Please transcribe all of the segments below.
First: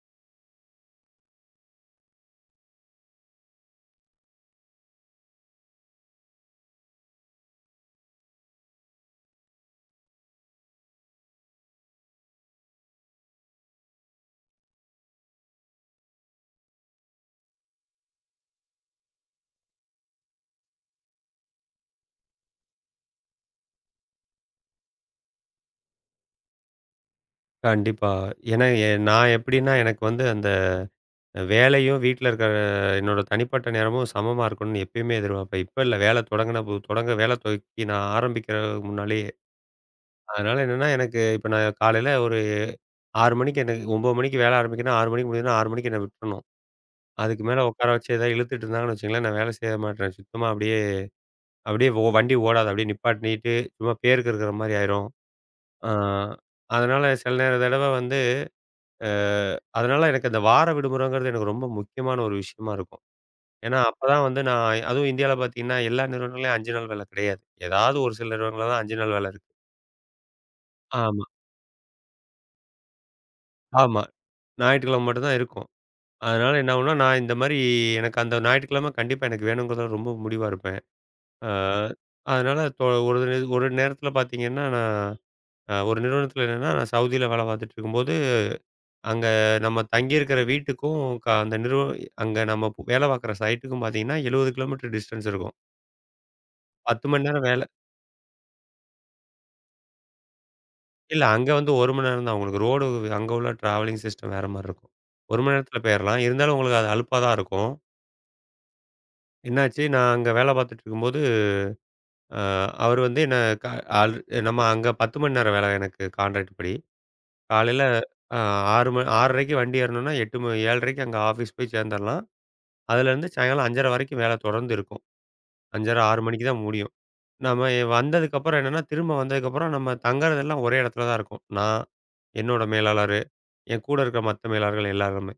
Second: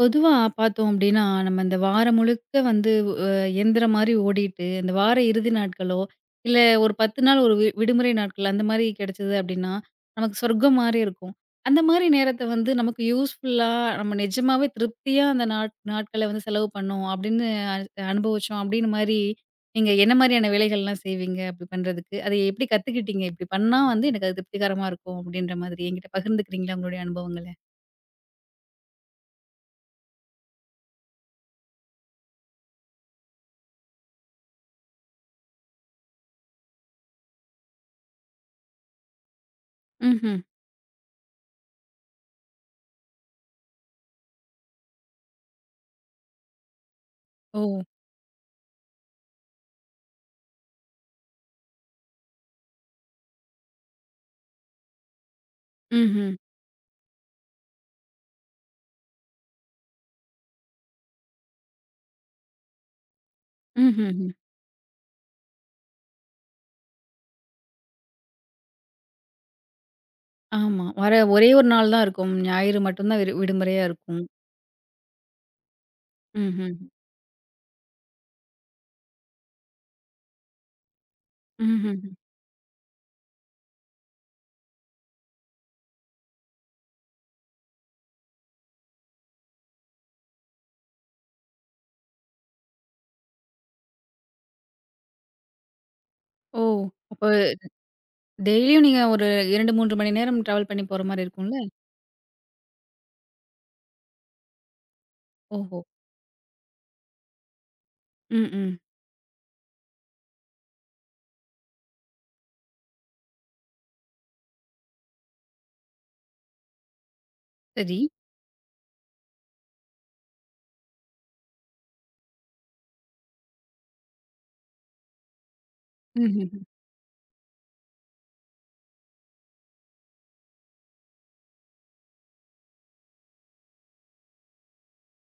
பொதுவா பார்த்தோம் அப்டின்னா, நம்ம இந்த வாரம் முழுக்க வந்து அ எந்திரம் மாரி ஓடிட்டு, இந்த வார இறுதி நாட்களோ, இல்ல ஒரு 10 நாள் ஒரு விடுமுறை நாட்கள் அந்த மாரி கிடைச்சது அப்டின்னா, நமக்கு சொர்க்கம் மாரி இருக்கும். அந்த மாரி நேரத்த வந்து நமக்கு யூஸ்ஃபுல்லா நம்ம நிஜமாவே திருப்தியா அந்த நாட்கள வந்து செலவு பண்ணோம் அப்டின்னு அனு அனுபவிச்சோம் அப்டின்னு மாரி, நீங்க என்ன மாரியான வேலைகள்லாம் செய்வீங்க அப்டி பண்றதுக்கு? அத எப்டி கத்துக்கிட்டீங்க? இப்டி பண்ணா வந்து எனக்கு அது திருப்திகரமா இருக்கும் அப்டின்ற மாதிரி என்கிட்ட பகிர்ந்துக்கிறீங்களா உங்களுடைய அனுபவங்கள? கண்டிப்பா. ஏன்னா, நான் எப்படின்னா, எனக்கு வந்து அந்த வேலையும், வீட்ல இருக்கிற என்னோட தனிப்பட்ட நேரமும் சமமா இருக்கணும்னு எப்பயுமே எதிர்பார்ப்பேன். இப்ப இல்ல. வேலை தொடங்குன பு தொடங்க வேலை துவக்கி நான் ஆரம்பிக்கிறதுக்கு முன்னாலேயே. ம்ஹ்ம். அதனால என்னன்னா, எனக்கு இப்ப நான் காலையில ஒரு 6 மணிக்கு எனக்கு 9 மணிக்கு வேலை ஆரம்பிக்கன்னா, 6 மணிக்கு முடியுதுன்னா, 6 மணிக்கு என்ன விட்டுறணும். அதுக்கு ஓ! மேல உட்கார வச்சு ஏதாவது இழுத்துட்டு இருந்தாங்கன்னு வச்சுக்கங்களேன், நான் வேலை செய்ய மாட்டேன். சுத்தமா அப்படியே. ஓ, வண்டி ஓடாது. அப்படியே நிப்பாட்டிட்டு, சும்மா பேருக்கு இருக்கிற மாரி ஆயிரும். ஆ ம்ஹ்ம். அதனால சில நேர தடவ வந்து அ அதனால எனக்கு அந்த வார விடுமுறைங்கிறது எனக்கு ரொம்ப முக்கியமான ஒரு விஷயமா இருக்கும். ஏன்னா, அப்பதான் ம்ஹ்ஹ்ம். வந்து நான் அதுவும் இந்தியால பார்த்தீங்கன்னா, எல்லா நிறுவனங்கள்லயும் 5 நாள் வேலை கிடையாது. ஏதாவது ஒரு சில நிறுவனங்கள்ல தான் 5 நாள் வேலை இருக்கு. ஆமா. வர ஆமா, ஒரே ஒரு நாள் தான் இருக்கும். ஞாயிறு மட்டும் தான் விடுமுறையா ஆமா. இருக்கும். ஞாயிற்றுக்கிழமை மட்டும் தான் இருக்கும். அதனால என்ன ம்ஹ்ஹ்ம். ஆகும்னா, நான் இந்த மாரி எனக்கு அந்த ஞாயிற்றுக்கிழமை கண்டிப்பா எனக்கு வேணுங்கிறதுல ரொம்ப முடிவா இருப்பேன். அ ம்ஹ்ஹ்ம். அதனால ஒரு நேரத்தில பார்த்தீங்கன்னா, நான் ஒரு நிறுவனத்தில என்னன்னா நான் சவுதியில வேலை பார்த்துட்டு இருக்கும்போது அங்க நம்ம தங்கியிருக்கிற வீட்டுக்கும், க அந்த நிறுவ அங்க நம்ம வேலை பார்க்குற சைட்டுக்கும் பார்த்தீங்கன்னா, 70 கிலோமீட்டர் டிஸ்டன்ஸ் இருக்கும். ஓ! 10 அப்ப மணி நேரம் வேலை. டெய்லியும் நீங்க ஒரு 2, 3 மணி நேரம் டிராவல் பண்ணி போற இல்ல மாரி அங்க இருக்கும்ல? வந்து 1 மணி நேரம் தான். உங்களுக்கு ரோடு அங்க உள்ள டிராவலிங் சிஸ்டம் வேற மாரி இருக்கும். 1 மணி ஓஹோ! நேரத்தில போயிரலாம். இருந்தாலும் உங்களுக்கு அது அலுப்பா தான் இருக்கும். ம், ம். என்னாச்சு, நான் அங்க வேலை பார்த்துட்டு இருக்கும்போது, அ அவர் வந்து என்ன க ஆல் நம்ம அங்க 10 மணி நேரம் வேலை எனக்கு கான்ட்ராக்ட் படி. காலையில சரி. அ 6 மணி 6:30க்கு வண்டி ஏறணும்னா, 8 மணி 7:30க்கு அங்க ஆஃபீஸ் போய் சேர்ந்துரலாம். அதுலேருந்து சாயங்காலம் 5:30 வரைக்கும் வேலை தொடர்ந்து இருக்கும். 5:30, 6 மணிக்கு ம்ஹ்ஹ்ம். தான் முடியும். நம்ம வந்ததுக்கப்புறம் என்னன்னா, திரும்ப வந்ததுக்கப்புறம் நம்ம தங்குறதெல்லாம் ஒரே இடத்துல தான் இருக்கும். நான், என்னோட மேலாளரு, என் கூட இருக்கிற மத்த மேலாளர்கள் எல்லாருமே.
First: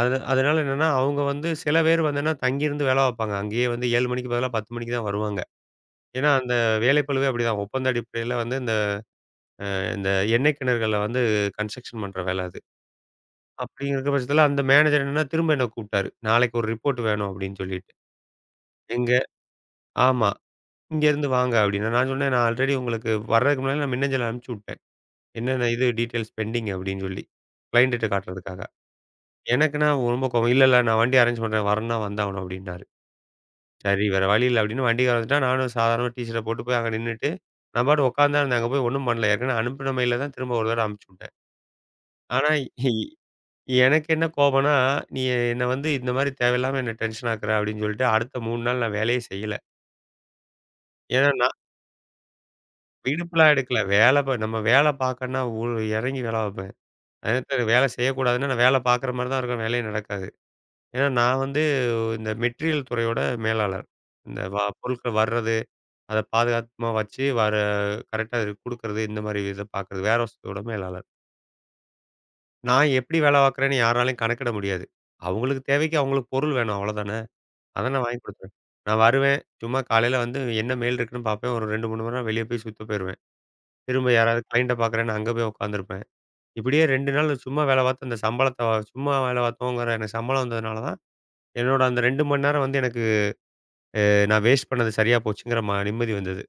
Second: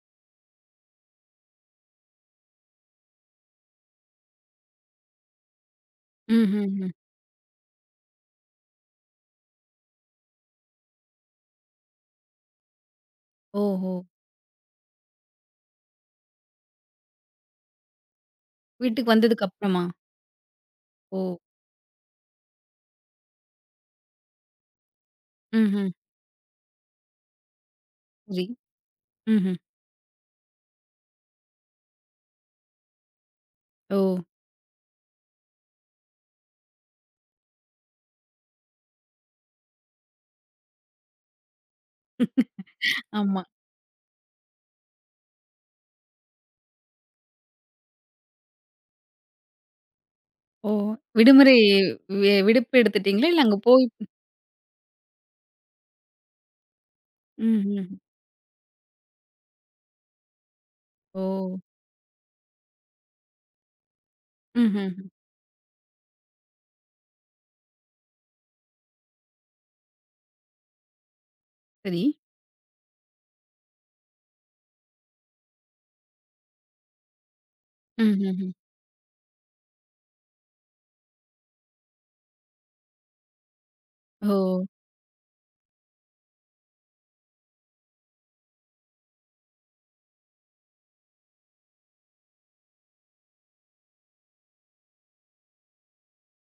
அதனால என்னன்னா, அவங்க வந்து சில பேர் வந்தன்னா தங்கியிருந்து வேலை பார்ப்பாங்க. அங்கேயே வந்து 7 மணிக்கு பதிலா 10 மணிக்கு தான் வருவாங்க. ஏன்னா, அந்த ம்ஹ்ஹ்ம். வேலை பளுவே அப்படிதான். ஒப்பந்த அடிப்படையில வந்து இந்த இந்த எண்ணெய் கிணறுகள்ல வந்து கன்ஸ்ட்ரக்ஷன் பண்ற வேலை அது. ஓஹோ! அப்படிங்கிற பட்சத்தில அந்த மேனேஜர் என்னன்னா, திரும்ப என்ன கூப்பிட்டாரு. நாளைக்கு ஒரு ரிப்போர்ட் வேணும் அப்படின்னு சொல்லிட்டு. எங்க வீட்டுக்கு வந்ததுக்கு அப்புறமா? ஆமா. ஓ! இங்கேருந்து வாங்க அப்படின்னா, நான் சொன்னேன், நான் ஆல்ரெடி உங்களுக்கு வர்றதுக்கு முன்னாடி நான் மின்னஞ்சல் அனுப்பிச்சு விட்டேன். என்னென்ன இது ம்ஹ்ம். டீட்டெயில்ஸ் பெண்டிங் அப்படின்னு சொல்லி, கிளையன்ட்ட சரி. காட்டுறதுக்காக. ம்ஹ்ம். எனக்குன்னா ரொம்ப கோவம். இல்ல, நான் வண்டி அரேஞ்ச் பண்றேன். வரணும்னா வந்தாகணும் அப்படின்னாரு. ஓ! சரி வேற வழி இல்ல அப்படின்னு வண்டிக்காரன் வந்துட்டான். நானும் சாதாரணமா டீ ஷர்ட்ட போட்டு போய் அங்க நின்னுட்டு, நான் பாட்டுக்கு உட்காந்து தான் இருந்தேன். அங்க போய் ஒண்ணும் பண்ணல. ஏற்கனவே அனுப்புன மெயில தான் திரும்ப ஒரு தடவ அனுப்பிச்சு விட்டேன். ஆனா இ ஆமா. எனக்கு என்ன கோவம்னா, நீ என்ன வந்து இந்த மாரி தேவையில்லாம என்ன டென்ஷன் ஆக்குற அப்படின்னு சொல்லிட்டு, அடுத்த 3 நாள் நான் வேலையே செய்யல. ஓ! ஏன்னா நான் விடுமுறை விடுப்பு எடுத்துட்டீங்களா? இல்ல விடுப்புலாம் அங்க எடுக்கல. போய் வேலை ப நம்ம வேலை பார்க்கணும்னா, ஒரு இறங்கி வேலை பார்ப்பேன். அதே நேரத்துல வேலை ம்ஹ்ஹ்ம். செய்யக்கூடாதுன்னா, நான் வேலை பார்க்குற மாரி தான் இருக்கும். வேலையே நடக்காது. ஏன்னா, ஓ! நான் வந்து இந்த மெட்டீரியல் துறையோட மேலாளர். இந்த ம்ஹ்ஹ்ம். பொருட்கள் வர்றது, அத பாதுகாத்தமா வச்சு வர கரெக்ட்டா அது குடுக்கறது, இந்த மாரி இத பார்க்கறது. வேர்ஹவுஸோட மேலாளர். சரி. நான் எப்படி வேலை பார்க்குறேன்னு யாராலயும் கணக்கிட முடியாது. அவங்களுக்கு தேவைக்கு அவங்களுக்கு பொருள் வேணும் அவ்வளோதானே. அத நான் வாங்கி ம்ஹ்ஹ்ம். குடுத்துருவேன். நான் வருவேன். சும்மா காலையில வந்து என்ன மெயில் இருக்குன்னு பார்ப்பேன். ஒரு 2, 3 மணி நேரம் வெளிய போய் சுத்த போயிருவேன். திரும்ப ஓ! யாராவது கிளையண்ட்ட பார்க்குறேன்னு அங்க போய் உட்காந்துருப்பேன். இப்படியே 2 நாள் சும்மா வேலை பார்த்து அந்த சம்பளத்த சும்மா வேலை பார்த்தோங்கிற எனக்கு சம்பளம் வந்ததுனால தான், என்னோட அந்த 2 மணி நேரம் வந்து எனக்கு நான் வேஸ்ட் பண்ணது சரியா போச்சுங்கிற நிம்மதி வந்தது.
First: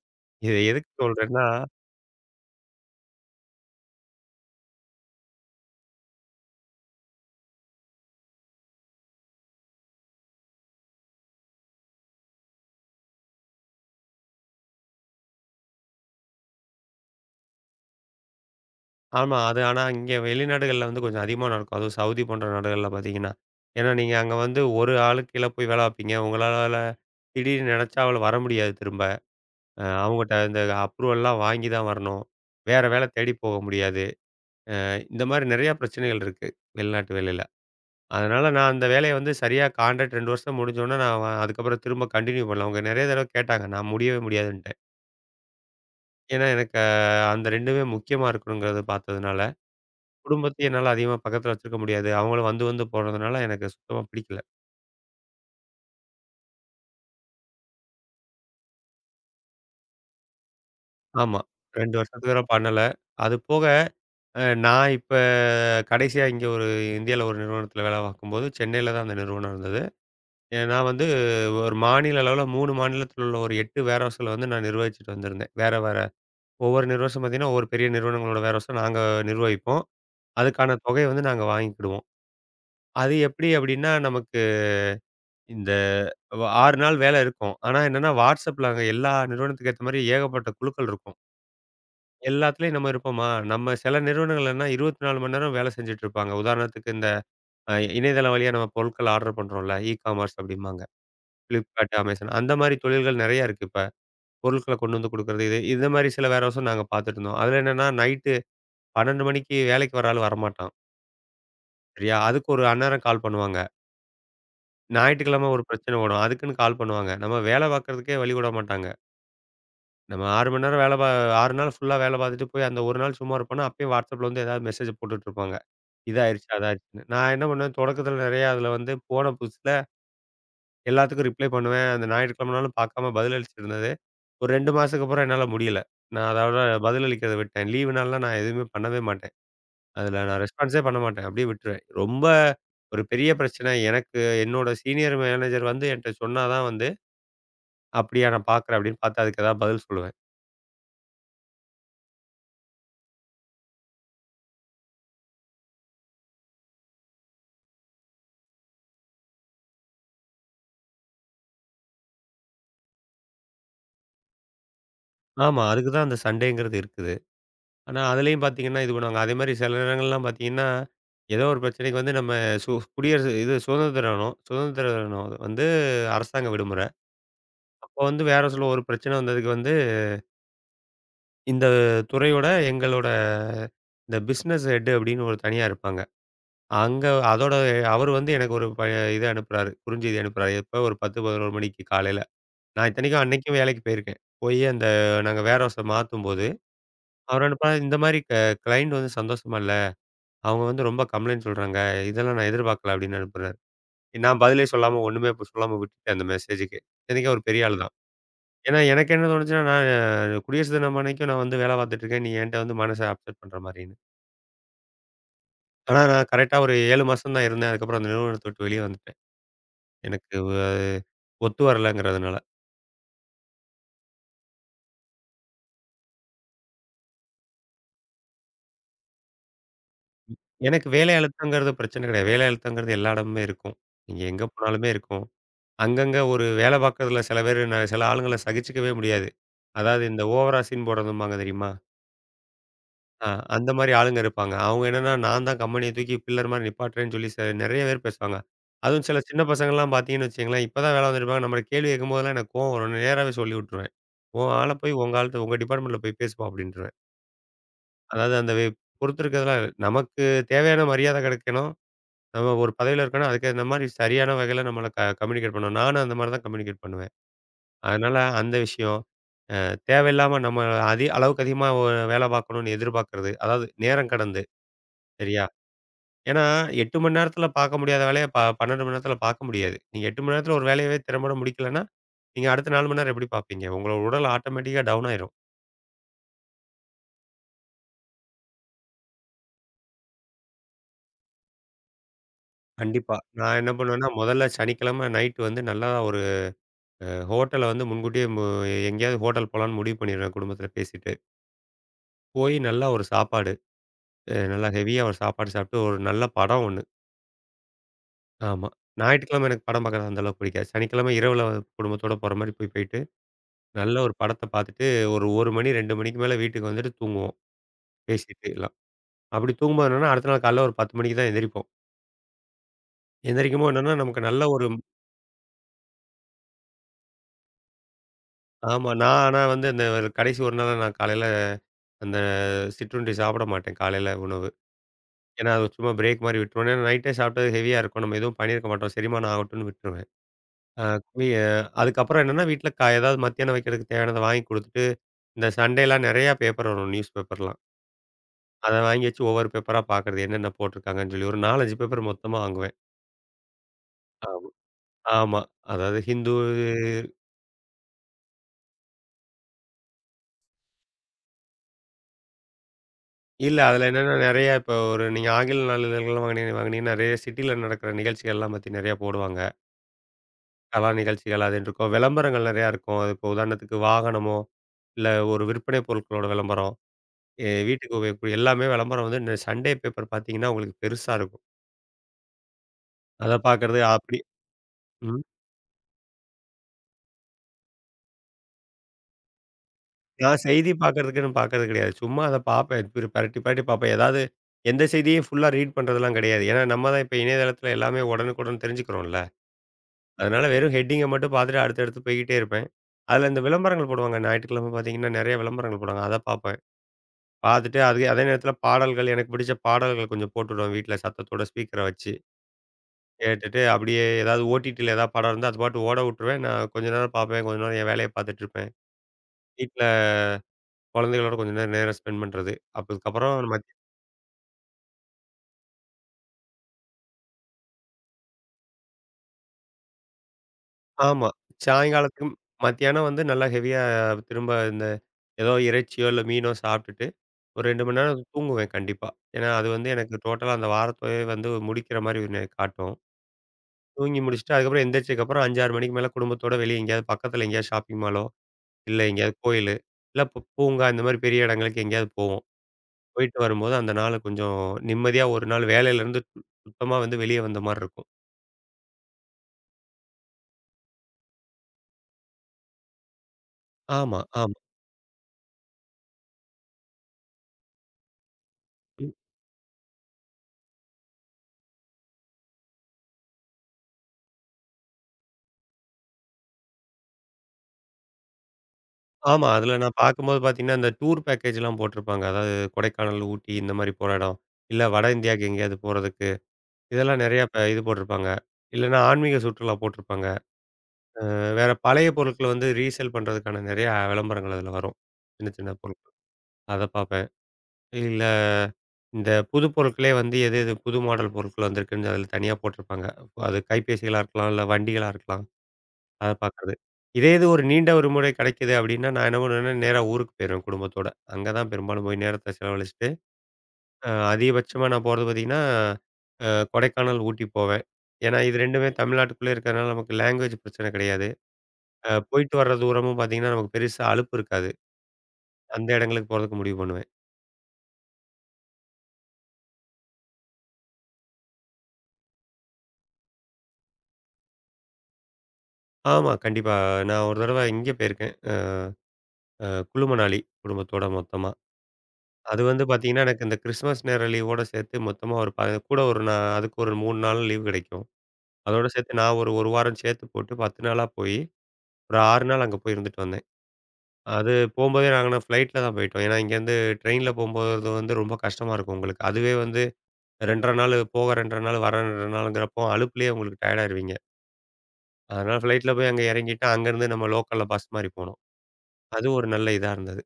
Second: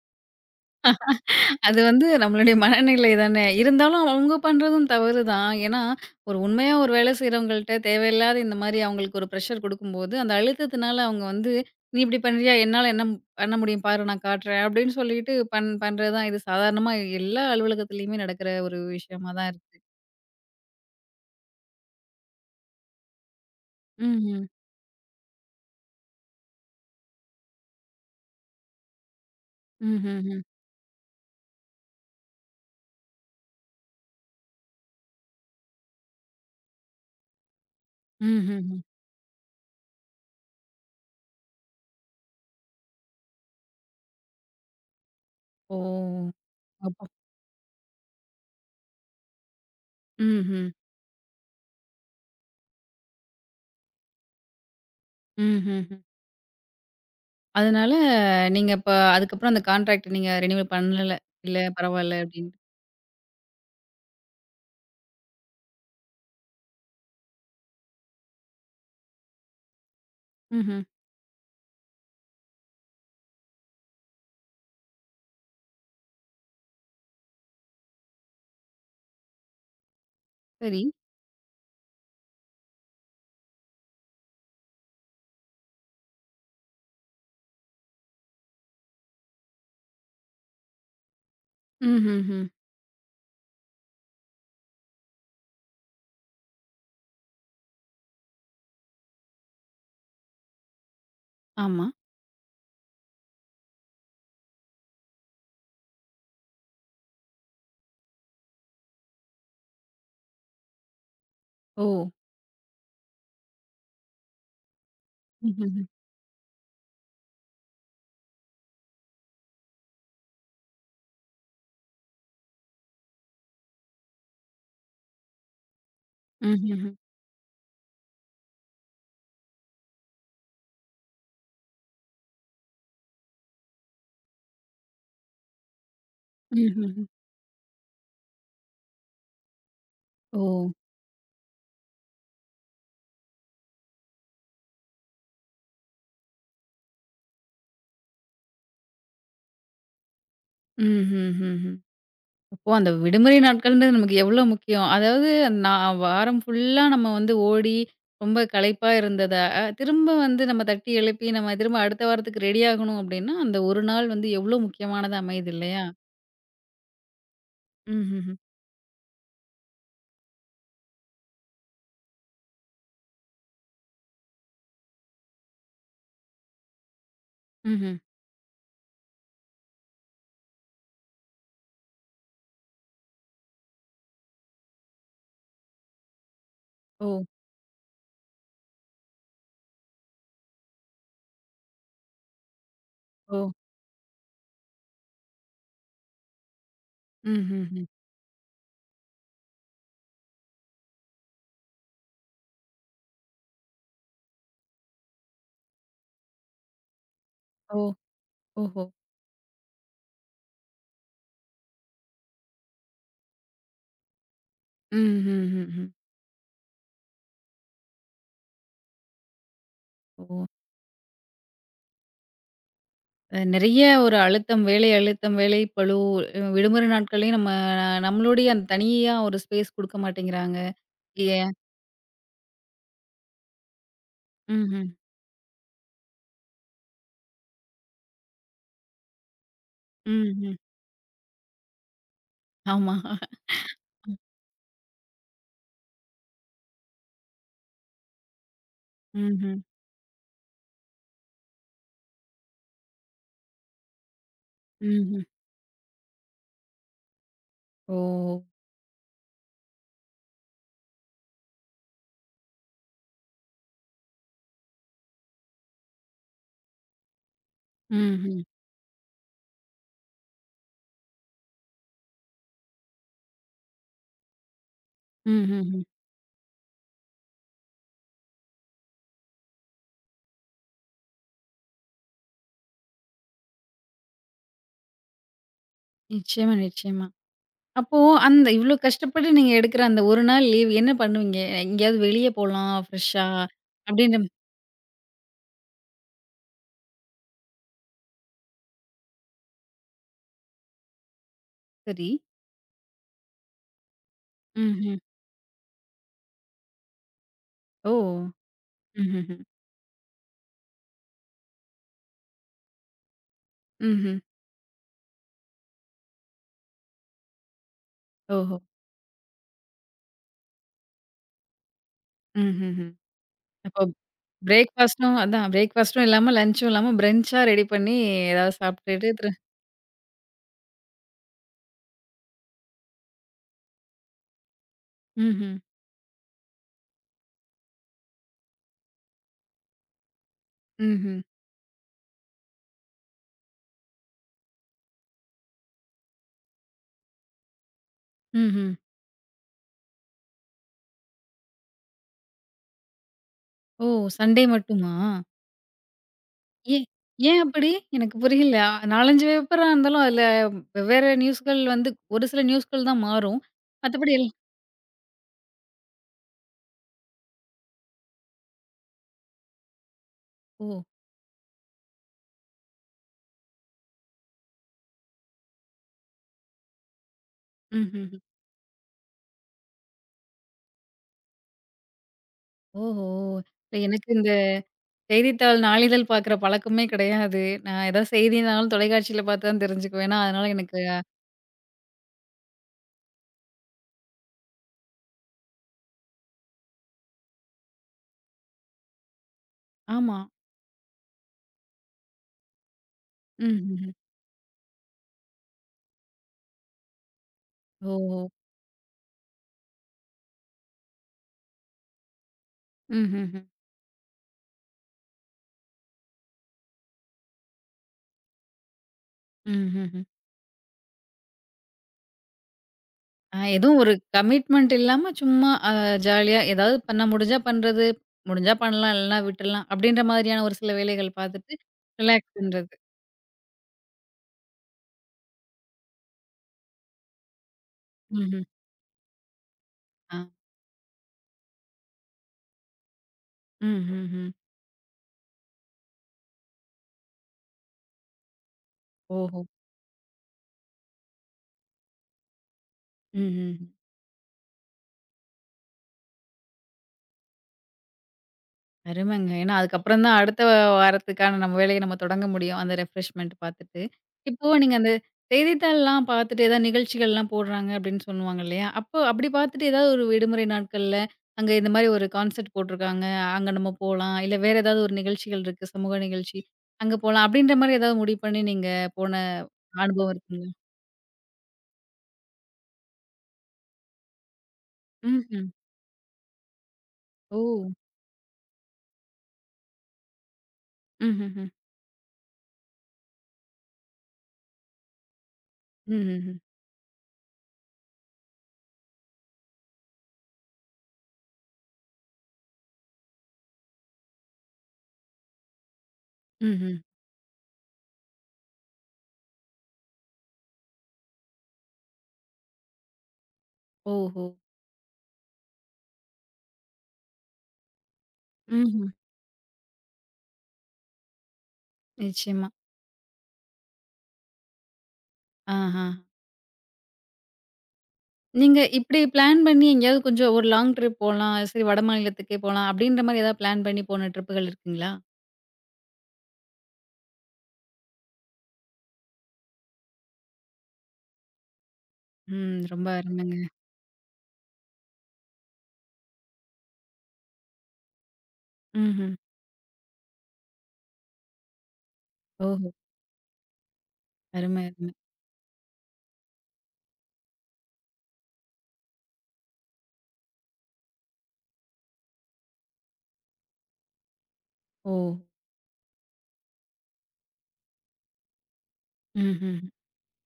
இத எதுக்கு சொல்றேன்னா அது வந்து நம்மளுடைய மனநிலை தானே! இருந்தாலும் அவங்க பண்றதும் தவறு தான். ஏன்னா, ஒரு உண்மையா ஒரு வேலை செய்றவங்கள்ட்ட தேவையில்லாத இந்த மாரி அவங்களுக்கு ஒரு ப்ரெஷர் குடுக்கும்போது, அந்த அழுத்தத்தினால அவங்க வந்து, "நீ இப்படி பண்றியா? என்னால என்ன பண்ண முடியும் பாரு! நான் காட்டுறேன்." அப்படின்னு சொல்லிட்டு பண்றது தான். இது சாதாரணமா எல்லா அலுவலகத்திலயுமே நடக்கிற ஒரு விஷயமா ஆமா. தான் அது இருக்கு. ஆனா இங்க வெளிநாடுகள்ல வந்து கொஞ்சம் அதிகமா நடக்கும். அதுவும் சவுதி போன்ற நாடுகள்ல பார்த்தீங்கன்னா. ஏன்னா நீங்க அங்க ம்ஹ்ம். வந்து ஒரு ஆளுக்கு கீழ போய் வேலை பார்ப்பீங்க. உங்களால திடீர்னு நெனச்சா அவள வர முடியாது திரும்ப. ம்ஹ்ஹ்ம். அவங்கட்ட இந்த அப்ரூவல்லாம் வாங்கி தான் வரணும். வேற வேலை தேடி போக முடியாது. இந்த மாரி நெறைய பிரச்சனைகள் இருக்கு வெளிநாட்டு வேலையில. அதனால நான் ம்ஹ்ஹ்ம். அந்த வேலைய வந்து சரியா கான்ட்ராக்ட் 2 வருஷம் முடிஞ்சோனே நான் வ அதுக்கப்புறம் திரும்ப கன்டின்யூ பண்ணல. அவங்க நெறைய தடவ கேட்டாங்க. நான் முடியவே முடியாதுன்ட்டேன். ஓ! ஏன்னா, எனக்கு அப்பா! அந்த 2மே முக்கியமா இருக்கணுங்கிறத பார்த்ததுனால, ம்ஹ்ம். குடும்பத்தையும் என்னால அதிகமா பக்கத்துல வச்சுருக்க முடியாது. அவங்களும் வந்து வந்து போறதுனால எனக்கு சுத்தமா பிடிக்கல. ம்ஹ்ஹ்ம். அதனால நீங்க இப்ப அதுக்கப்புறம் அந்த கான்ட்ராக்ட் நீங்க ரினியூவல் பண்ணல. ஆமா. "இல்ல 2 பரவால்ல." வருஷத்துக்கு தடவ அப்படின்னு. பண்ணல. அது போக நான் இப்ப கடைசியா இங்க ஒரு இந்தியால ஒரு நிறுவனத்துல வேலை பார்க்கும்போது, சென்னையில தான் அந்த நிறுவனம் இருந்தது. ம்ஹ்ம். நான் வந்து ஒரு மாநில அளவுல 3 மாநிலத்தில உள்ள ஒரு 8 வேர்ஹவுஸ்ல வந்து நான் நிர்வகிச்சுட்டு வந்திருந்தேன். வேற வேற ஒவ்வொரு நிர்வசம் பார்த்தீங்கன்னா, ஒவ்வொரு பெரிய நிறுவனங்களோட வேர்ஹவுஸ நாங்க நிர்வகிப்போம். அதுக்கான சரி. தொகைய வந்து நாங்க வாங்கிக்கிடுவோம். அது எப்படி அப்படின்னா, நமக்கு இந்த 6 நாள் வேலை இருக்கும். ஆனா என்னன்னா, WhatsAppல அங்க எல்லா நிறுவனத்துக்கு ஏத்த மாரி ஏகப்பட்ட குழுக்கள் இருக்கும். ம்ஹ்ஹ்ம். எல்லாத்துலயும் நம்ம இருப்போமா? நம்ம சில நிறுவனங்கள் என்ன 24 மணி நேரம் வேலை செஞ்சுட்டு இருப்பாங்க. உதாரணத்துக்கு இந்த இணையதளம் வழியா நம்ம பொருட்கள் ஆர்டர் பண்றோம்ல, இ-காமர்ஸ் அப்படிம்பாங்க. ஆமா. Flipkart, Amazon அந்த மாரி தொழில்கள் நெறைய இருக்கு இப்ப. பொருட்கள கொண்டு வந்து குடுக்குறது இது இந்த மாரி சில வேர்ஹவுஸும் நாங்க பார்த்துட்டு இருந்தோம். அதுல என்னன்னா நைட்டு 12 மணிக்கு வேலைக்கு வர ஆள் வரமாட்டான். ஓ! சரியா? அதுக்கு ஒரு அந்நேரம் கால் பண்ணுவாங்க. ஞாயிற்றுக்கிழமை ஒரு ம்ஹ்ஹ்ம். பிரச்சனை ஓடும். அதுக்குன்னு கால் பண்ணுவாங்க. நம்ம வேலை பார்க்கறதுக்கே வழி விட மாட்டாங்க. நம்ம 6 மணி நேரம் வேல பா 6 நாள் ஃபுல்லா வேல பார்த்துட்டு போய் அந்த ஒரு நாள் சும்மா இருப்போம்னா, அப்பயும் WhatsAppல வந்து ஏதாவது மெசேஜ் போட்டுட்ருப்பாங்க. இதாயிருச்சு, ம்ஹ்ஹ்ம். அதாயிருச்சுன்னு. நான் என்ன பண்ணுவேன், தொடக்கத்தில நிறைய அதில வந்து போன புதுசுல எல்லாத்துக்கும் ரிப்ளை பண்ணுவேன். அந்த ஞாயிற்றுக்கிழமைனாலும் பார்க்காம பதிலளிச்சுட்டுருந்தது. ஒரு 2 மாசத்துக்கு அப்புறம் என்னால முடியல. நான் அதோட ம்ஹ்ஹ்ம். பதிலளிக்கிறத விட்டேன். லீவு நாள்லாம் நான் எதுவுமே பண்ணவே மாட்டேன். அதில நான் ஓ! ரெஸ்பான்ஸே பண்ண மாட்டேன். அப்படியே விட்டுருவேன். ரொம்ப ஒரு பெரிய பிரச்சனை எனக்கு என்னோட சீனியர் மேனேஜர் வந்து என்ட்ட சொன்னா தான் வந்து, "அப்படியா நான் பார்க்குறேன்" அப்படின்னு பார்த்து அதுக்கு ஏதாவது பதில் சொல்லுவேன். ம்ஹ்ஹ்ஹ்ம். அப்போ அந்த விடுமுறை நாட்கள்ன்றது நமக்கு எவ்வளோ முக்கியம். அதாவது நான் வாரம் ஃபுல்லா நம்ம வந்து ஓடி, ரொம்ப களைப்பா இருந்தத, திரும்ப வந்து நம்ம தட்டி எழுப்பி, நம்ம திரும்ப அடுத்த வாரத்துக்கு ரெடி ஆகணும் அப்டின்னா, அந்த ஒரு நாள் வந்து எவ்வளோ முக்கியமானதா அமையுது ஆமா. இல்லையா? அதுக்கு தான் அந்த சண்டேங்கிறது இருக்கு. ஆனா, ம்ஹ்ஹ்ம். அதுலயும் பாத்தீங்கன்னா, இது பண்ணுவாங்க. அதேமாரி சில நேரங்கள்லாம் பாத்தீங்கன்னா, ஏதோ ஒரு பிரச்சனைக்கு வந்து நம்ம சு குடியரசு இது சுதந்திர தினம் வந்து அரசாங்க விடுமுறை. ம்ஹ்ம். அப்போ வந்து வேற சில ஒரு பிரச்சனை வந்ததுக்கு வந்து, இந்த துறையோட எங்களோட இந்த பிசினஸ் ஹெட் அப்படின்னு ஒரு தனியா இருப்பாங்க. அங்க ஓ! அதோட அவரு வந்து எனக்கு ஒரு ப இது அனுப்புறாரு. குறுஞ்செய்தி அனுப்புறாரு. எப்ப ஒரு 10, 11 மணிக்கு காலையில. நான் இத்தனைக்கும் ஓ! அன்னைக்கும் வேலைக்கு போயிருக்கேன். போயி அந்த நாங்க வேர் ஹவுஸ மாத்தும்போது, அவர் அனுப்புறாரு, ம்ஹ்ஹ்ம். இந்த மாரி கிளையண்ட் வந்து சந்தோஷமா இல்ல. அவங்க வந்து ரொம்ப கம்ப்ளைண்ட் சொல்றாங்க. இதெல்லாம் நான் எதிர்பார்க்கல அப்படின்னு அனுப்புறாரு. நான் பதிலே சொல்லாம ஒண்ணுமே இப்ப சொல்லாம விட்டுட்டேன் அந்த மெசேஜுக்கு. இத்தனைக்கும் அவரு பெரிய ஆளு ஓ! தான். ஏன்னா ஓஹோ! எனக்கு என்ன தோணுச்சுன்னா, நான் குடியரசு தினம் அன்னைக்கும் நான் வந்து வேலை பார்த்துட்டு இருக்கேன். நீ என்ட்ட வந்து மனச அப்செட் பண்ற மாரின்னு. ம்ஹ்ஹ்ஹ்ம். ஆனா நான் கரெக்ட்டா ஒரு 7 மாசம் தான் இருந்தேன். அதுக்கப்புறம் அந்த நிறுவனத்த விட்டு வெளிய வந்துட்டேன். எனக்கு ஓ! வ ஒத்து வரலங்கிறதுனால. நெறைய ஒரு அழுத்தம், வேலை அழுத்தம், வேலைப்பளு, விடுமுறை நாட்கள்லயும் நம்ம நம்மளுடைய அந்த தனியா ஒரு ஸ்பேஸ் குடுக்க மாட்டேங்கிறாங்க. எனக்கு வேலை ஏ அழுத்தங்கிறது பிரச்சனை கிடையாது. வேலை அழுத்தங்கிறது எல்லா இடமுமே இருக்கும். நீங்க எங்க போனாலுமே ம்ஹ்ம். இருக்கும். அங்கங்க ஒரு வேலை பார்க்கறதுல சில பேரு நான் சில ஆளுங்கள சகிச்சுக்கவே முடியாது. அதாவது இந்த ம்ஹ்ம். ஓவரா சீன் போடுறதும்பாங்க தெரியுமா? ஆமா. ஆ, அந்த மாரி ஆளுங்க இருப்பாங்க. அவங்க என்னன்னா, நான் தான் கம்பெனிய தூக்கி பில்லர் மாரி நிப்பாட்டுறேன்னு சொல்லி நெறைய பேர் பேசுவாங்க. அதுவும் சில சின்ன ம்ஹ்ம். பசங்கள்லாம் பார்த்தீங்கன்னு வச்சுக்கங்களேன், இப்ப தான் வேலை வந்திருப்பாங்க. நம்மள கேள்வி கேட்கும்போதெல்லாம் எனக்கு கோவம் வரும். நேராவே சொல்லி விட்டுருவேன். "உன் ஆள போய் உங்க ம்ஹ்ம். ஆள்ட்ட உங்க டிபார்ட்மெண்ட்ல போய் பேசுப்பா" அப்படின்ருவேன். ஓ! அதாவது அந்த வே பொறுத்திருக்கிறதுலாம் இல்ல. நமக்கு தேவையான மரியாதை கிடைக்கணும். நம்ம ஒரு பதவியில இருக்கோம்னா, அதுக்கு இந்த மாரி சரியான வகையில நம்மள கம்யூனிகேட் பண்ணணும். நானும் அந்த மாரி தான் கம்யூனிகேட் பண்ணுவேன். அதனால ம்ஹ்ம். அந்த விஷயம். அ தேவையில்லாம நம்ம அதி அளவுக்கு அதிகமா வேலை பார்க்கணும்னு எதிர்பார்க்கிறது. அதாவது நேரம் கடந்து. சரியா? ம்ஹ்ஹ்ம். ஏன்னா, 8 மணி நேரத்தில பார்க்க முடியாத வேலைய 12 மணி நேரத்தில பார்க்க முடியாது. நீங்க 8 மணி நேரத்தில ஒரு வேலையவே திறம்பட முடிக்கலன்னா, நீங்க அடுத்த 4 மணி நேரம் எப்படி பார்ப்பீங்க? உங்களோட உடல் ஆட்டோமேட்டிக்கா டவுன் ஆயிரும். நிச்சயமா, நிச்சயமா. அப்போ அந்த இவ்ளோ கஷ்டப்பட்டு நீங்க எடுக்குற அந்த 1 நாள் லீவ் என்ன பண்ணுவீங்க? எங்கேயாவது வெளிய போலாம் கண்டிப்பா. ஃப்ரெஷ்ஷா நான் என்ன பண்ணுவேன்னா, அப்டின்ற முதல்ல சனிக்கிழமை நைட் வந்து நல்லா ஒரு ஹோட்டல வந்து முன்கூட்டியே மு எங்கேயாவது ஹோட்டல் போலான்னு முடிவு பண்ணிருவேன் குடும்பத்தில பேசிட்டு. சரி. போய் நல்லா ஒரு சாப்பாடு, நல்லா ம்ஹ்ம். ஹெவியா ஒரு சாப்பாடு சாப்பிட்டு ஒரு நல்ல படம் ஒண்ணு. ஓ! ஆமா. ம்ஹ்ஹ்ம். ஞாயிற்றுக்கிழமை எனக்கு படம் பார்க்குறது அந்த அளவுக்கு பிடிக்காது. சனிக்கிழமை இரவுல குடும்பத்தோட போற மாரி போய் போயிட்டு, நல்ல ஒரு ம்ஹ்ம். படத்த பார்த்துட்டு ஒரு 1 மணி 2 மணிக்கு மேல வீட்டுக்கு வந்துட்டு தூங்குவோம். ஓஹோ! பேசிட்டுலாம். அப்படி தூங்கும்போது என்னன்னா, அடுத்த நாள் காலையில ஒரு 10 மணிக்கு தான் எந்திரிப்போம். ம்ஹ்ஹ்ம். எந்திரிக்கும்போது அப்போ என்னன்னா, நமக்கு நல்ல ஒரு பிரேக்ஃபாஸ்ட்டும் இல்லாம, லஞ்சும் இல்லாம பிரன்ச்சா ரெடி பண்ணி ஏதாவது ஆமா. சாப்பிட்டுட்டு நான் ஆனா வந்து அந்த கடைசி ஒரு நாளா நான் காலையில அந்த சிற்றுண்டி சாப்பிட மாட்டேன் காலையில உணவு. ஏன்னா, ம்ஹ்ம். அது சும்மா பிரேக் மாரி விட்டுருவேன். ஏன்னா நைட்டே சாப்பிட்டது ஹெவியா இருக்கும். நம்ம எதுவும் பண்ணியிருக்க மாட்டோம். செரிமானம் ஆகட்டும்னு விட்டுருவேன். அ ம்ஹ்ம். வி அதுக்கப்புறம் என்னன்னா, வீட்ல ஏதாவது மத்தியானம் வைக்கிறதுக்கு தேவையானத வாங்கி குடுத்துட்டு, இந்த சண்டேலாம் நெறையா பேப்பர் வரும் நியூஸ் பேப்பர்லாம். ம்ஹ்ம். அத வாங்கி வச்சு ஒவ்வொரு பேப்பரா பார்க்கறது. என்னென்ன போட்டிருக்காங்கன்னு சொல்லி ஒரு 4, 5 பேப்பர் மொத்தமா வாங்குவேன். ஓ! ஆமா. சண்டே மட்டுமா? ஆமா. அதாவது ஹிந்து ஏன் ஏன் அப்படி? எனக்கு புரியல. 4, 5 பேப்பரா இருந்தாலும் அதுல வெவ்வேற நியூஸ்கள் வந்து ஒரு சில நியூஸ்கள் தான் மாறும். இல்ல. அதுல என்னன்னா மத்தபடி நெறைய இப்போ ஒரு நீங்க ஆங்கில நாளிதழ்கள்லாம் வாங்குனீங்கன்னா, நெறைய சிட்டில நடக்கிற நிகழ்ச்சிகள்லாம் பத்தி நெறைய போடுவாங்க. ஓ! கலா நிகழ்ச்சிகள் அதுன்னு இருக்கும். விளம்பரங்கள் நெறையா இருக்கும். அது இப்போ உதாரணத்துக்கு வாகனமோ, இல்ல ஒரு விற்பனை பொருட்களோட விளம்பரம். வீட்டுக்கு ம்ஹ்ம். உபயோகக்கூடிய எல்லாமே விளம்பரம் வந்து இந்த சண்டே பேப்பர் பார்த்தீங்கன்னா, உங்களுக்கு பெருசா இருக்கும். ஓஹோ! அத இப்ப பார்க்கறது எனக்கு அப்படி. இந்த ம். செய்தித்தாள், நாளிதழ் பார்க்குற பழக்கமே கிடையாது. நான் ஏதாவது செய்தினாலும் தொலைக்காட்சியில பார்த்து தான் தெரிஞ்சுக்குவேனா, நான் அதனால செய்தி எனக்கு பார்க்கறதுக்குன்னு பார்க்கறது கிடையாது. சும்மா அத பார்ப்பேன். பெரட்டி பெரட்டி பார்ப்பேன். ஏதாவது எந்த செய்தியும் ஃபுல்லா ரீட் பண்றதெல்லாம் கிடையாது. ஏன்னா நம்ம தான் இப்போ இணையதளத்தில எல்லாமே உடனுக்குடன் தெரிஞ்சுக்கிறோம்ல. ஆமா. அதனால வெறும் ஹெட்டிங்க மட்டும் பார்த்துட்டு அடுத்து அடுத்து போய்க்கிட்டே இருப்பேன். அதில இந்த விளம்பரங்கள் ம்ஹ்ஹ்ம். போடுவாங்க. ஞாயிற்றுக்கிழமை பார்த்தீங்கன்னா, நெறைய விளம்பரங்கள் போடுவாங்க. அத பார்ப்பேன். பார்த்துட்டு அதுக்கு ஓஹோ! அதே நேரத்தில பாடல்கள் எனக்கு பிடிச்ச பாடல்கள் கொஞ்சம் போட்டுவிடுவேன் வீட்ல சத்தத்தோட ஸ்பீக்கர வச்சு. ம்ஹ்ஹ்ம். கேட்டுட்டு அப்படியே ஏதாவது ஓடிடில ஏதாவது படம் இருந்தா அது பாட்டுக்கு ஓட விட்டுருவேன். நான் கொஞ்ச நேரம் பார்ப்பேன். கொஞ்ச நேரம் என் வேலைய பார்த்துட்டு இருப்பேன். வீட்ல ம்ஹ்ஹ்ம். குழந்தைகளோட கொஞ்ச நேரம் நேரம் ஸ்பெண்ட் பண்றது. அதுக்கப்புறம் எதுவும் ஒரு கமிட்மெண்ட் இல்லாம சும்மா ஜாலியா ஏதாவது பண்ண முடிஞ்சா பண்றது, முடிஞ்சா பண்ணலாம் இல்லன்னா விட்டுறலாம். அப்படின்ற மாதிரியான ஒரு சில வேலைகள் ஆமா. பார்த்துட்டு சாயங்காலத்துக்கும் ரிலாக்ஸ் பண்றது. மத்தியானம் வந்து நல்லா ஹெவியா திரும்ப இந்த ஏதோ இறைச்சியோ, இல்ல மீனோ சாப்பிட்டுட்டு, ஒரு 2 மணி நேரம் ம்ஹ்ம். தூங்குவேன் கண்டிப்பா. ஏன்னா, அது வந்து ஆ. எனக்கு டோட்டலா அந்த வாரத்தவே வந்து முடிக்கிற மாரி ஒண்ணு காட்டும். தூங்கி ம்ஹ்ஹ்ம். முடிச்சுட்டு அதுக்கப்புறம் எந்திரிச்சதுக்கப்புறம் 5, 6 மணிக்கு மேல குடும்பத்தோட வெளிய எங்கேயாவது பக்கத்துல எங்கேயாவது ஷாப்பிங் மாலோ, இல்ல எங்கேயாவது ஓஹோ! கோயிலு, இல்ல பூங்கா இந்த மாரி பெரிய இடங்களுக்கு எங்கேயாவது போவோம். போயிட்டு ம்ஹ்ம். வரும்போது அந்த நாள் கொஞ்சம் நிம்மதியா ஒரு நாள் வேலையிலேருந்து சுத்தமா வந்து வெளிய வந்த மாரி இருக்கும். அருமைங்க. ஏன்னா, அதுக்கப்புறம் தான் அடுத்த வாரத்துக்கான நம்ம வேலைய நம்ம தொடங்க முடியும். அந்த ரெஃப்ரெஷ்மென்ட் பார்த்துட்டு. ஆமா, இப்போ ஆமா. நீங்க அந்த செய்தித்தாள்லாம் பார்த்துட்டு ஏதாவது நிகழ்ச்சிகள்லாம் போடுறாங்க அப்படின்னு சொல்லுவாங்க இல்லையா? அப்போ அப்படி பார்த்துட்டு ஏதாவது ஒரு விடுமுறை நாட்கள்ல, அங்க இந்த மாரி ஒரு கான்செர்ட் போட்டுருக்காங்க. அங்க நம்ம போலாம். இல்ல வேற ஏதாவது ஒரு நிகழ்ச்சிகள் இருக்கு. சமூக நிகழ்ச்சி. அங்க போலாம் அப்படின்ற மாரி ஏதாவது முடிவு பண்ணி நீங்க போன ஆமா. அதில நான் அனுபவம் பார்க்கும்போது இருக்குங்களா? பார்த்தீங்கன்னா, இந்த டூர் பேக்கேஜ்லாம் போட்டிருப்பாங்க. அதாவது கொடைக்கானல், ஊட்டி இந்த மாரி போற இடம். இல்ல வட ம்ஹ்ம். இந்தியாவுக்கு எங்கேயாவது போறதுக்கு. இதெல்லாம் ஓ! நெறையா இது போட்டிருப்பாங்க. இல்லன்னா ஆன்மீக சுற்றுலா போட்டிருப்பாங்க. ம்ஹ்ஹ்ம். வேற பழைய பொருட்கள வந்து ரீசேல் பண்றதுக்கான நெறையா விளம்பரங்கள் அதில வரும். சின்ன சின்ன பொருட்கள். ம்ஹ்ஹ்ம். அத பார்ப்பேன். இல்ல இந்த புது பொருட்களே வந்து எது எது புது மாடல் பொருட்கள் வந்திருக்குன்னு அதில தனியா போட்டிருப்பாங்க. அது கைபேசிகளா இருக்கலாம், இல்ல வண்டிகளா இருக்கலாம். அத ம்ஹ்ம். பார்க்குறது. இதே இது ஒரு நீண்ட ஒரு முறை கிடைக்குது அப்டின்னா, நான் என்ன பண்ணுவேன்னா, நேரா ஊருக்கு போயிருவேன் குடும்பத்தோட. அங்க தான் பெரும்பாலும் போய் நேரத்த செலவழிச்சுட்டு, ஓஹோ! அதிகபட்சமா நான் போறது பார்த்தீங்கன்னா, அ கொடைக்கானல், ஊட்டி போவேன். ஏன்னா இது ம்ஹ்ம். 2மே தமிழ்நாட்டுக்குள்ளே இருக்கிறதுனால நமக்கு லேங்குவேஜ் பிரச்சனை கிடையாது. நிச்சயமா. போயிட்டு வர்ற தூரமும் பார்த்தீங்கன்னா, நமக்கு பெருசா அலுப்பு இருக்காது. ஆஹா. அந்த இடங்களுக்கு போறதுக்கு முடிவு பண்ணுவேன். நீங்க இப்படி பிளான் பண்ணி எங்கேயாவது கொஞ்சம் ஒரு லாங் ட்ரிப் போலாம். சரி வடமாநிலத்துக்கே போலாம் அப்படின்ற மாரி ஏதாவது பிளான் பண்ணி போன ட்ரிப்புகள் இருக்குங்களா? ஆமா, கண்டிப்பா. நான் ஒரு தடவ இங்க போயிருக்கேன். குளு மணாலி குடும்பத்தோட மொத்தமா. ம். அது வந்து ரொம்ப பார்த்தீங்கன்னா, அருமைங்க. எனக்கு இந்த கிறிஸ்துமஸ் நேர லீவோட சேர்த்து மொத்தமா ஒரு ப கூட ஒரு நான் அதுக்கு ஒரு 3 நாள் லீவு கிடைக்கும். அதோட ம்ஹ்ம். சேர்த்து நான் ஒரு 1 வாரம் சேர்த்து போட்டு 10 நாளா போயி, ஒரு 6 நாள் ஓஹோ! அங்க போய் இருந்துட்டு வந்தேன். அது அருமை, அருமை. போம்போதே நாங்கலாம் ஃப்ளைட்ல தான் போயிட்டோம். ஏன்னா இங்கேருந்து ட்ரெயின்ல போம்போது வந்து ரொம்ப கஷ்டமா இருக்கும் உங்களுக்கு. அதுவே வந்து 2 1/2 நாள் போக 2 1/2 நாள், வர 2 1/2 நாளுங்கிறப்போ அலுப்புலயே உங்களுக்கு டயர்ட் ஆயிருவீங்க. ஓ! அதனால ஃப்ளைட்ல போய் அங்க இறங்கிட்டு, அங்கேருந்து நம்ம லோக்கல்ல பஸ் மாரி போனோம். அது ஒரு ம்ஹ்ம். நல்ல இதா இருந்தது.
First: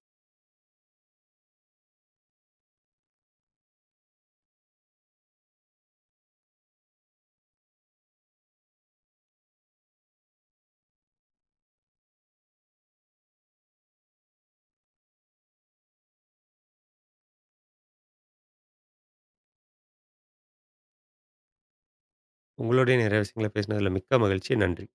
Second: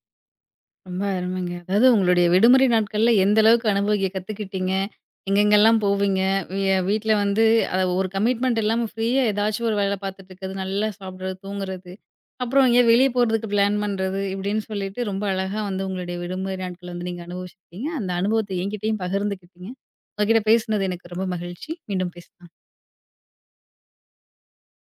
ரொம்ப அருமைங்க. அதாவது உங்களுடைய விடுமுறை நாட்கள்ல எந்த அளவுக்கு அனுபவிக்க கத்துக்கிட்டீங்க? எங்கெங்கெல்லாம் போவீங்க? வீட்ல வந்து ஒரு கமிட்மெண்ட் இல்லாம ஃப்ரீயா ஏதாச்சும் ஒரு வேல பார்த்துட்டு இருக்கிறது, நல்லா சாப்பிடுறது, தூங்குறது, அப்புறம் எங்கேயோ வெளிய போறதுக்கு பிளான் பண்றது, இப்படின்னு சொல்லிட்டு ரொம்ப அழகா வந்து உங்களுடைய விடுமுறை நாட்கள வந்து நீங்க அனுபவிச்சிருக்கீங்க. அந்த அனுபவத்த என்கிட்டயும் பகிர்ந்துக்கிட்டீங்க. உங்ககிட்ட பேசினது எனக்கு ரொம்ப மகிழ்ச்சி. மீண்டும் பேசலாம். உங்களோடயே நிறைய விஷயங்கள பேசினதுல மிக்க மகிழ்ச்சி. நன்றி.